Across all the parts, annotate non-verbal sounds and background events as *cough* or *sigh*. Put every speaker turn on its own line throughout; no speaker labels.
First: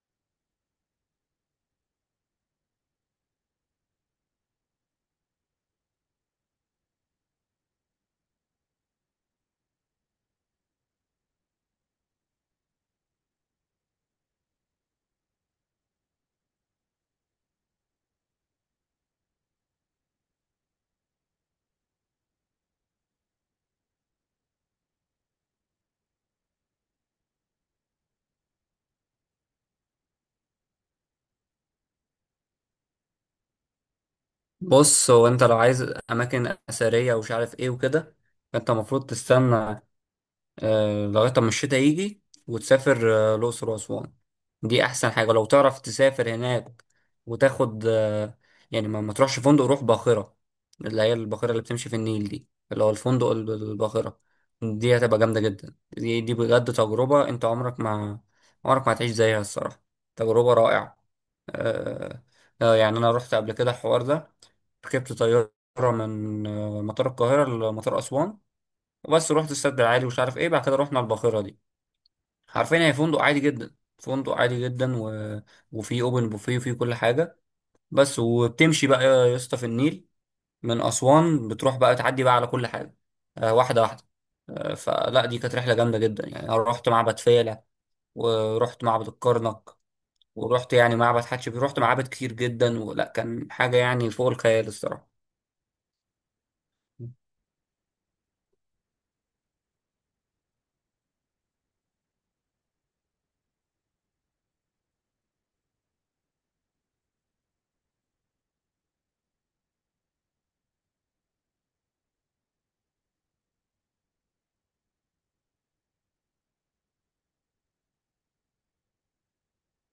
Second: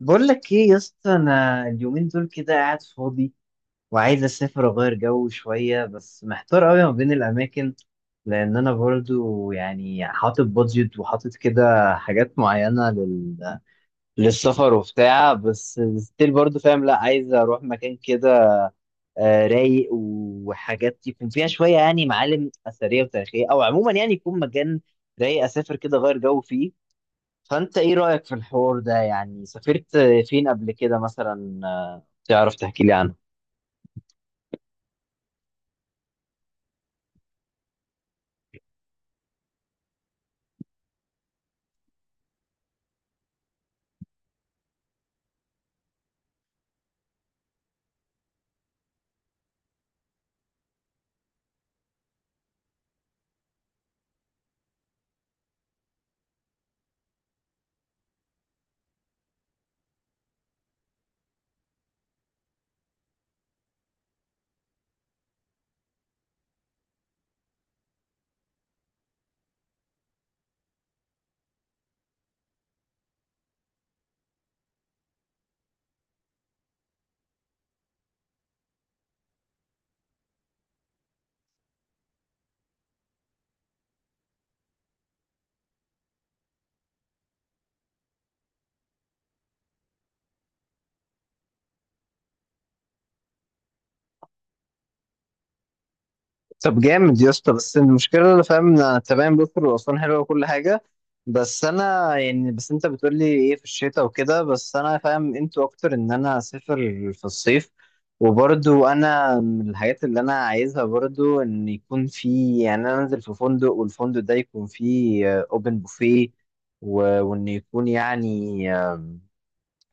بقول لك ايه يا اسطى؟ انا اليومين دول كده قاعد فاضي وعايز اسافر اغير جو شويه، بس محتار قوي ما بين الاماكن. لان انا برضو يعني حاطط بادجت وحاطط كده حاجات معينه للسفر وبتاع، بس ستيل برضو فاهم. لا، عايز اروح مكان كده رايق وحاجات يكون فيها شويه، يعني معالم اثريه وتاريخيه، او عموما يعني يكون مكان رايق اسافر كده اغير جو فيه. فانت ايه رايك في الحوار ده؟ يعني سافرت فين قبل كده مثلا؟ تعرف تحكي لي عنه؟
بص، هو انت لو عايز اماكن اثريه ومش عارف ايه وكده انت المفروض تستنى لغايه ما الشتاء يجي وتسافر الاقصر واسوان. دي احسن حاجه لو تعرف تسافر هناك وتاخد. يعني ما تروحش فندق، روح باخره. اللي هي الباخره اللي بتمشي في النيل دي، اللي هو الفندق الباخره دي هتبقى جامده جدا. دي بجد تجربه انت عمرك ما هتعيش زيها الصراحه، تجربه رائعه. آه يعني أنا رحت قبل كده الحوار ده، ركبت طيارة من مطار القاهرة لمطار أسوان وبس. رحت السد العالي ومش عارف إيه، بعد كده رحنا الباخرة دي. عارفين، هي فندق عادي جدا، فندق عادي جدا وفيه أوبن بوفيه وفيه كل حاجة. بس وبتمشي بقى يا اسطى في النيل، من أسوان بتروح بقى تعدي بقى على كل حاجة واحدة واحدة. فلا دي كانت رحلة جامدة جدا، يعني أنا رحت معبد فيلة، ورحت معبد الكرنك، ورحت يعني معبد حتشبسوت، رحت معابد كتير جدا، ولا كان حاجة يعني فوق الخيال الصراحة.
طب جامد يا اسطى، بس المشكله اللي فاهم إن انا تمام، بكر واسوان حلوه وكل حاجه، بس انا يعني بس انت بتقول لي ايه في الشتاء وكده، بس انا فاهم انتوا اكتر ان انا اسافر في الصيف. وبرضو انا من الحاجات اللي انا عايزها برضو ان يكون في، يعني انا انزل في فندق والفندق ده يكون فيه اوبن بوفيه، وان يكون يعني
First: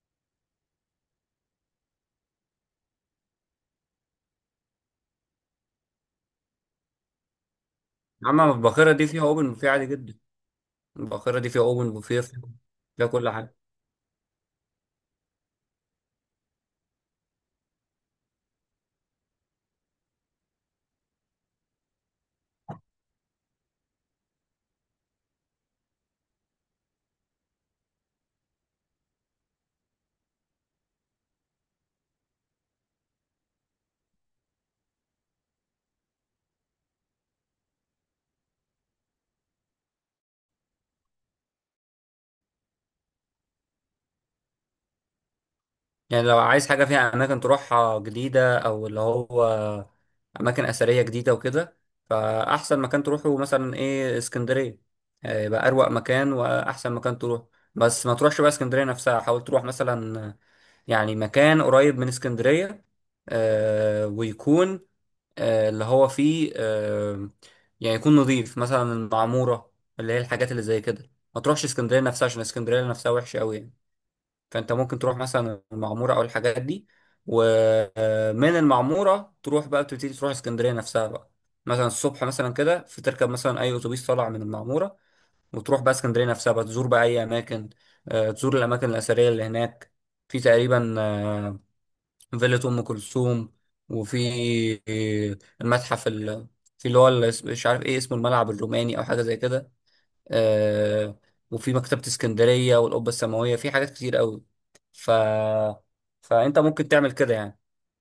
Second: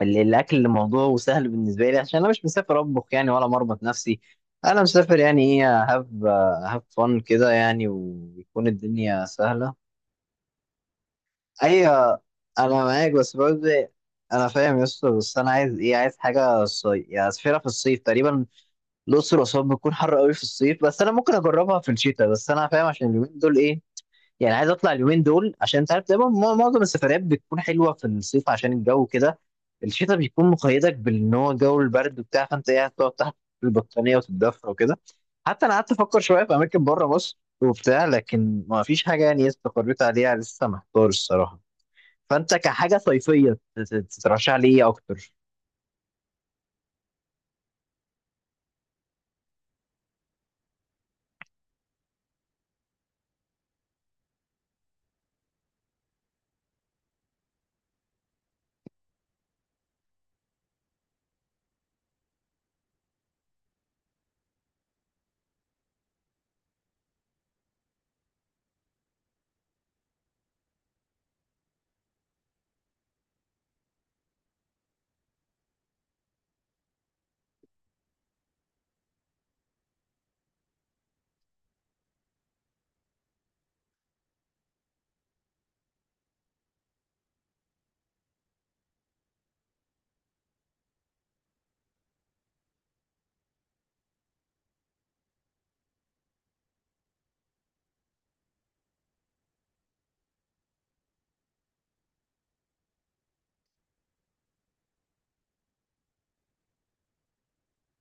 الاكل موضوع سهل بالنسبه لي، عشان انا مش مسافر اطبخ يعني ولا مربط نفسي. انا مسافر يعني ايه، هاف فن كده يعني،
أما
ويكون
الباخرة دي فيها
الدنيا
أوبن بوفيه
سهله.
عادي جدا، الباخرة دي فيها أوبن
ايوه،
بوفيه، فيها
انا
فيها
معاك
كل
بس
حاجة.
برضه. انا فاهم يا اسطى، بس انا عايز ايه، عايز حاجه صيف يعني، اسافرها في الصيف تقريبا. الاقصر واسوان بتكون حر قوي في الصيف، بس انا ممكن اجربها في الشتاء، بس انا فاهم عشان اليومين دول ايه، يعني عايز اطلع اليومين دول، عشان انت عارف دايما معظم السفريات بتكون حلوه في الصيف، عشان الجو كده. الشتاء بيكون مقيدك بان هو الجو البرد وبتاع، فانت قاعد تقعد تحت البطانيه وتتدفى وكده. حتى انا قعدت افكر شويه في اماكن بره مصر وبتاع، لكن ما فيش حاجه يعني استقريت عليها، لسه محتار الصراحه. فانت كحاجه صيفيه، تترشح لي ايه اكتر؟
يعني لو عايز حاجة فيها أماكن تروحها جديدة، أو اللي هو أماكن أثرية جديدة وكده، فأحسن مكان تروحه مثلا إيه اسكندرية. يبقى أروق مكان وأحسن مكان تروح. بس ما تروحش بقى اسكندرية نفسها، حاول تروح مثلا يعني مكان قريب من اسكندرية، ويكون اللي هو فيه يعني يكون نظيف، مثلا المعمورة، اللي هي الحاجات اللي زي كده. ما تروحش اسكندرية نفسها عشان اسكندرية نفسها وحشة قوي يعني. فانت ممكن تروح مثلا المعمورة او الحاجات دي، ومن المعمورة تروح بقى تبتدي تروح اسكندرية نفسها بقى. مثلا الصبح مثلا كده، في تركب مثلا اي اتوبيس طالع من المعمورة، وتروح بقى اسكندرية نفسها بقى، تزور بقى اي اماكن، تزور الاماكن الاثرية اللي هناك. في تقريبا فيلة أم كلثوم، وفي المتحف في اللي هو مش عارف ايه اسمه، الملعب الروماني أو حاجة زي كده. آه وفي مكتبة اسكندرية والقبة السماوية، في حاجات كتير قوي ف... فأنت ممكن تعمل كده يعني.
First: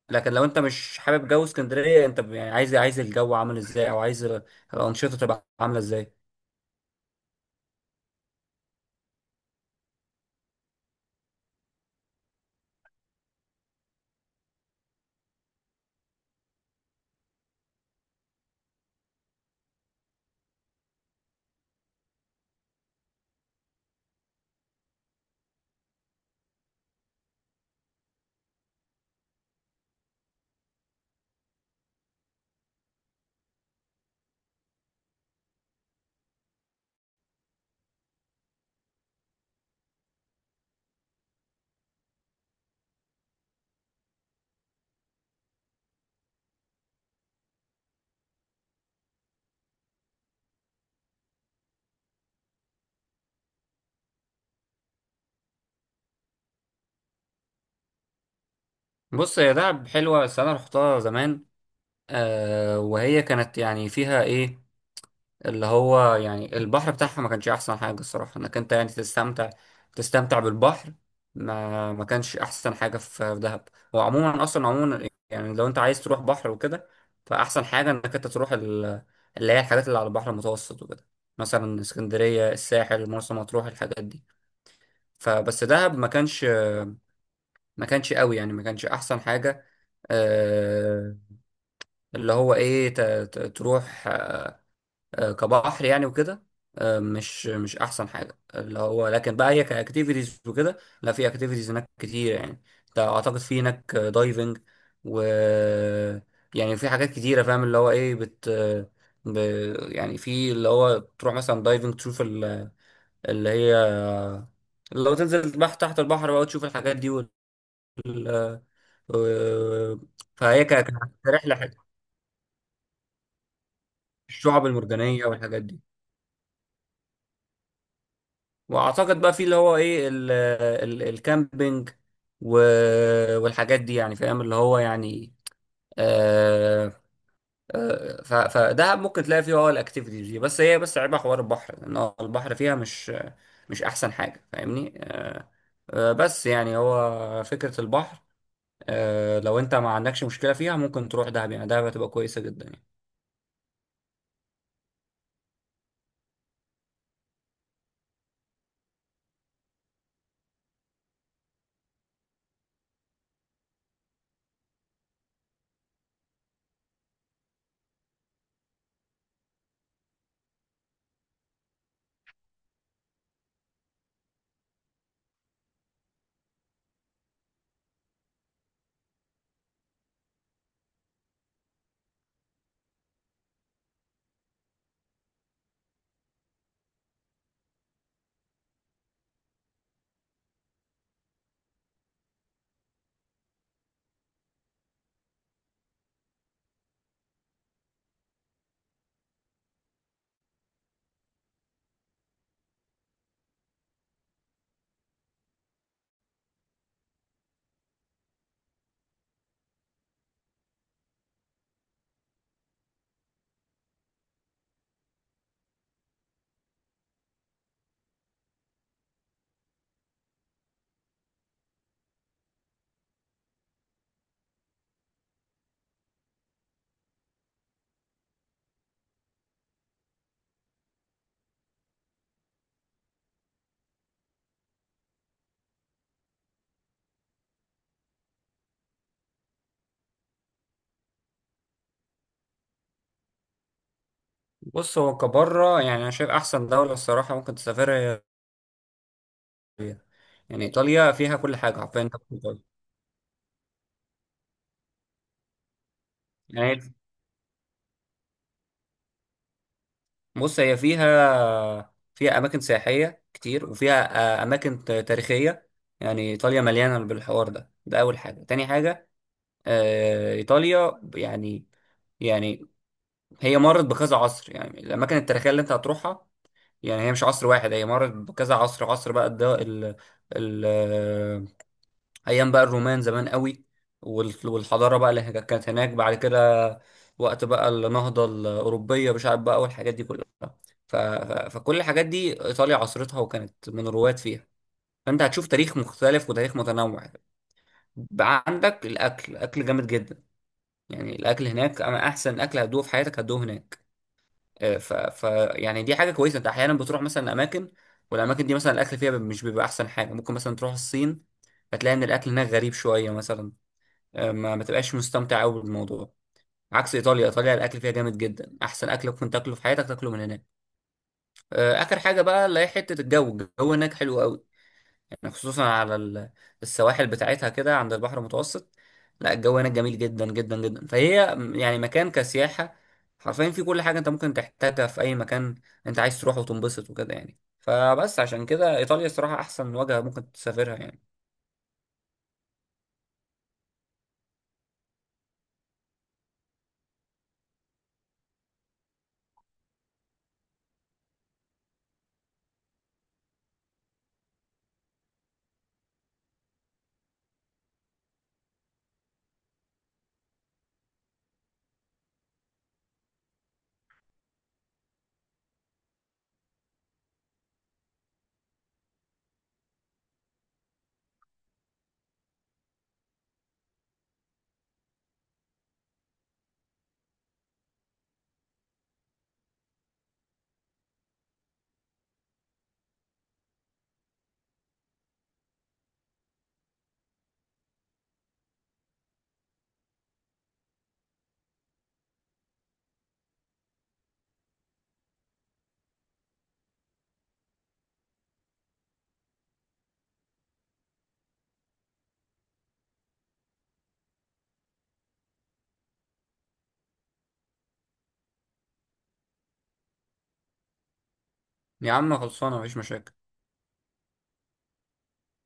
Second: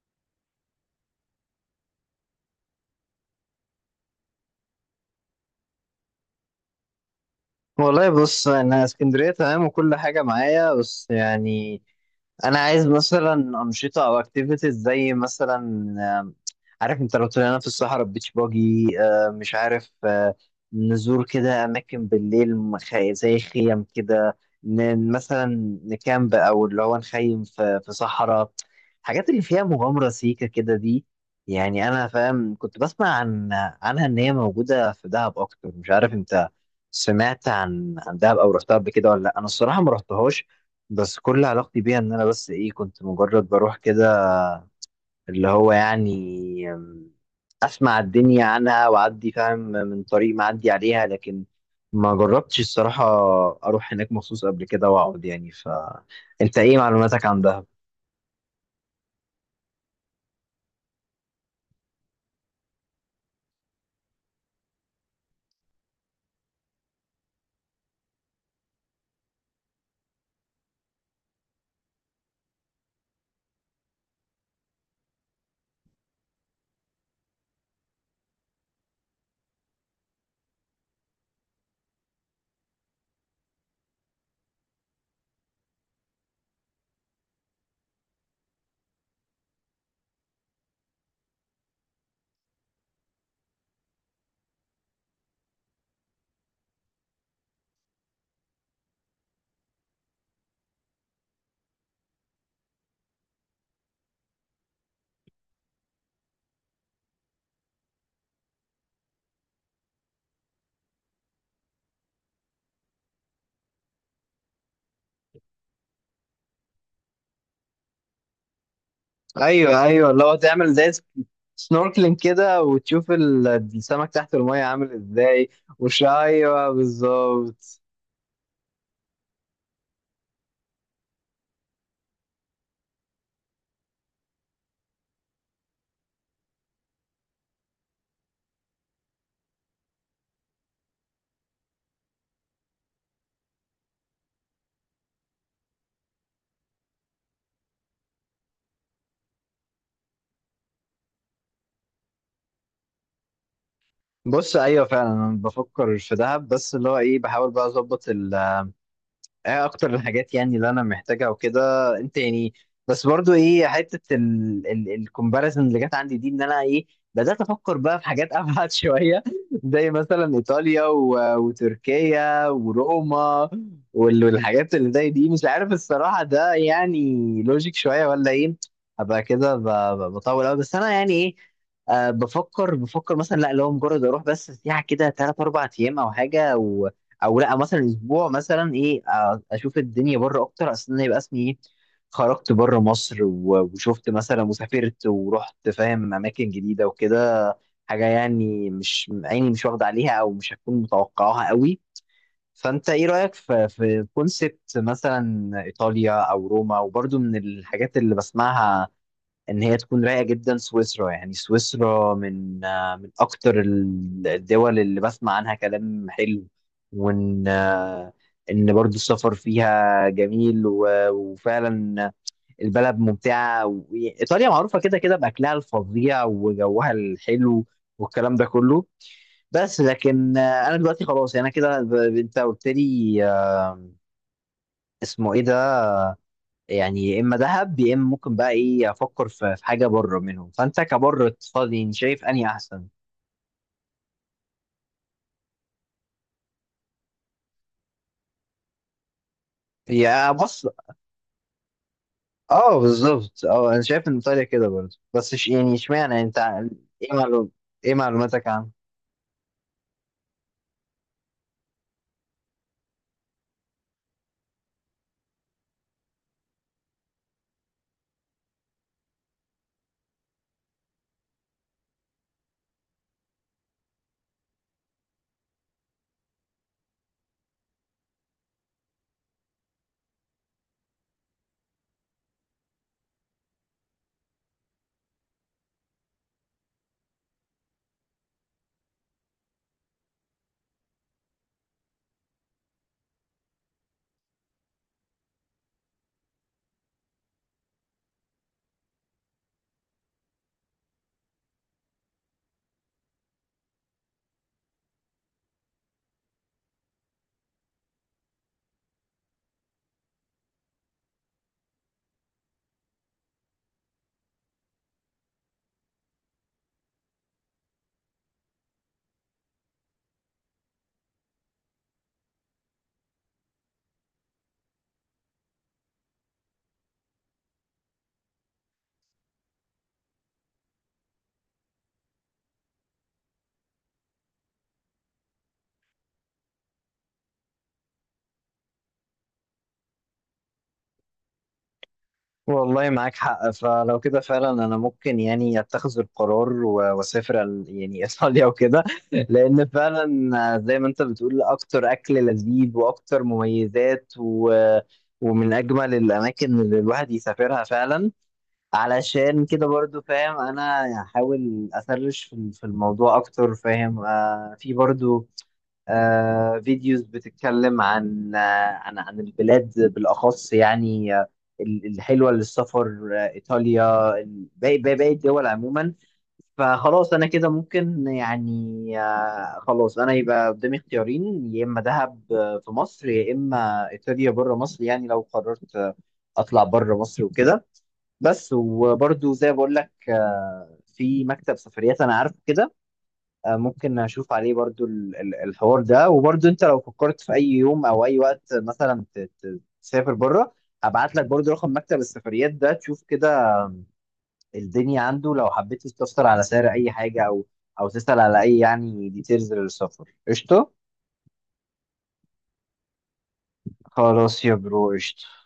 لكن لو انت مش حابب جو اسكندرية، انت يعني عايز الجو عامل ازاي، او عايز الأنشطة تبقى عاملة ازاي؟
والله بص، انا اسكندريه تمام وكل حاجه معايا، بس يعني انا عايز مثلا انشطه او اكتيفيتيز، زي مثلا آم، عارف، انت لو طلعنا في الصحراء بيتش باجي، مش عارف، نزور كده اماكن بالليل زي خيم كده، مثلا نكامب، او اللي هو نخيم في صحراء، الحاجات اللي فيها مغامره سيكه كده دي. يعني انا فاهم كنت بسمع عنها ان هي موجوده في دهب اكتر، مش عارف انت سمعت عن دهب او رحتها قبل كده ولا لا، انا الصراحه ما رحتهاش. بس كل علاقتي بيها ان انا بس ايه، كنت مجرد بروح كده اللي هو يعني اسمع الدنيا عنها واعدي فاهم من طريق معدي عليها، لكن ما جربتش الصراحه اروح هناك مخصوص قبل كده واقعد يعني. فانت ايه معلوماتك عن دهب؟
بص، هي دهب حلوة بس انا رحتها زمان. وهي كانت يعني فيها ايه، اللي هو يعني البحر بتاعها ما كانش احسن حاجة الصراحة، انك انت يعني تستمتع بالبحر. ما كانش احسن حاجة في دهب. وعموما اصلا عموما، يعني لو انت عايز تروح بحر وكده، فاحسن حاجة انك انت تروح اللي هي الحاجات اللي على البحر المتوسط وكده، مثلا اسكندرية، الساحل، مرسى مطروح، الحاجات دي. فبس دهب ما كانش قوي يعني، ما كانش احسن حاجة. آه، اللي هو ايه، تروح كبحر يعني وكده، مش احسن حاجه اللي هو. لكن بقى هي كاكتيفيتيز وكده، لا، في اكتيفيتيز هناك كتير يعني. انت اعتقد في هناك دايفنج، و يعني في حاجات كتيره، فاهم اللي هو ايه ب... يعني في اللي هو تروح مثلا دايفنج، تشوف اللي هي، اللي هو تنزل تحت البحر بقى وتشوف الحاجات دي
ايوه،
وال-
ايوه، اللي هو
فهي
تعمل زي
كرحله.
سنوركلينج كده، وتشوف السمك تحت الميه
الشعب
عامل
المرجانيه
ازاي.
والحاجات دي.
وش، ايوه بالظبط.
واعتقد بقى في اللي هو ايه ال ال الكامبينج والحاجات دي يعني، فاهم اللي هو يعني. آه فده ممكن تلاقي فيه الاكتيفيتيز دي، بس هي بس عيبها حوار البحر، لان هو البحر فيها مش احسن حاجه، فاهمني؟ بس يعني هو فكره البحر. لو انت ما عندكش مشكله فيها ممكن تروح دهب، يعني دهب هتبقى كويسه جدا يعني.
بص، ايوه فعلا انا بفكر في دهب، بس اللي هو ايه، بحاول بقى اظبط ايه اكتر الحاجات يعني اللي انا محتاجها وكده. انت يعني بس برضو ايه حته الكومباريزن اللي جت عندي دي، ان انا ايه بدات افكر بقى في حاجات ابعد *laughs* شويه، زي مثلا ايطاليا وتركيا وروما والحاجات اللي زي دي، مش عارف الصراحه ده يعني لوجيك شويه ولا ايه؟ ابقى كده بطول قوي، بس انا يعني ايه بفكر مثلا، لا لو مجرد اروح بس سياحه كده 3 4 ايام او حاجه. او لا، مثلا اسبوع مثلا ايه اشوف الدنيا بره اكتر، اصل انا يبقى اسمي ايه، خرجت بره مصر وشفت مثلا وسافرت ورحت فاهم اماكن جديده وكده، حاجه يعني مش عيني مش واخده عليها او مش هتكون متوقعاها قوي. فانت ايه رايك في كونسبت مثلا ايطاليا او روما، وبرضو من الحاجات اللي بسمعها ان هي تكون رايقه جدا سويسرا، يعني سويسرا من من اكتر الدول اللي بسمع عنها كلام حلو. وان آه، ان برضو السفر فيها جميل وفعلا البلد ممتعه، ايطاليا معروفه كده كده باكلها الفظيع وجوها الحلو والكلام ده كله. بس لكن انا دلوقتي خلاص يعني انا كده انت قلت لي اسمه ايه ده، يعني يا اما دهب يا اما ممكن بقى ايه افكر في حاجه بره منهم، فانت كبره اقتصادي يعني شايف اني احسن؟
بص، هو كبره يعني انا شايف احسن دوله الصراحه ممكن تسافرها هي إيطاليا.
يا
يعني
بص،
ايطاليا فيها كل حاجه حرفيا
اه بالظبط، اه انا شايف ان ايطاليا كده برضه، بس يعني اشمعنى انت
يعني.
ايه معلوم ايه معلوماتك عنه؟
بص، هي فيها أماكن سياحية كتير، وفيها أماكن تاريخية. يعني إيطاليا مليانة بالحوار ده، ده أول حاجة. تاني حاجة إيطاليا يعني، يعني هي مرت بكذا عصر، يعني الأماكن التاريخية اللي أنت هتروحها يعني هي مش عصر واحد، هي مرت بكذا عصر. عصر بقى الد- ال ال ايام بقى الرومان زمان قوي، والحضاره بقى اللي كانت هناك بعد كده، وقت بقى النهضه الاوروبيه مش عارف بقى، والحاجات دي كلها. فكل الحاجات دي ايطاليا عصرتها، وكانت من الرواد فيها. فانت هتشوف تاريخ مختلف وتاريخ متنوع. بقى عندك الاكل، الاكل جامد جدا. يعني الاكل هناك انا احسن اكل هتدوقه في حياتك هتدوقه هناك. آه، ف... ف يعني دي حاجه كويسه، انت احيانا بتروح مثلا اماكن، والاماكن دي مثلا الاكل فيها مش بيبقى احسن حاجه. ممكن مثلا تروح الصين، هتلاقي ان الاكل هناك غريب شويه مثلا، ما تبقاش مستمتع قوي بالموضوع. عكس ايطاليا، ايطاليا الاكل فيها جامد جدا، احسن اكل ممكن تاكله في حياتك تاكله من هناك. اخر حاجه بقى اللي هي حته الجو، الجو هناك حلو قوي، يعني خصوصا على السواحل بتاعتها كده عند البحر المتوسط. لا، الجو هناك جميل جدا جدا جدا، فهي يعني مكان كسياحه حرفيا، في كل حاجه انت ممكن تحتاجها في اي مكان انت عايز تروح وتنبسط وكده يعني. فبس عشان كده ايطاليا الصراحه احسن وجهه ممكن تسافرها يعني.
والله معاك حق، فلو كده فعلا انا ممكن يعني اتخذ القرار واسافر يعني *laughs* ايطاليا وكده، لان فعلا زي ما انت بتقول اكتر اكل لذيذ واكتر مميزات ومن اجمل الاماكن اللي الواحد يسافرها فعلا. علشان كده برضو فاهم انا هحاول اسرش في الموضوع اكتر، فاهم في برضو فيديوز بتتكلم عن البلاد بالاخص، يعني الحلوه للسفر ايطاليا، باقي الدول عموما. فخلاص انا كده ممكن يعني خلاص انا يبقى قدامي اختيارين، يا اما دهب في مصر، يا اما ايطاليا بره مصر، يعني لو قررت اطلع بره مصر وكده. بس وبرضو زي ما بقول لك في مكتب سفريات انا عارفه كده، ممكن اشوف عليه برضو الحوار ده، وبرضو انت لو فكرت في اي يوم او اي وقت مثلا تسافر بره، هبعت لك برضو رقم مكتب السفريات ده، تشوف كده الدنيا عنده لو حبيت تستفسر على سعر اي حاجه او تسأل على اي يعني ديتيلز للسفر، قشطه.
يا عم، خلصانه، مفيش مشاكل.
خلاص يا برو، قشطه.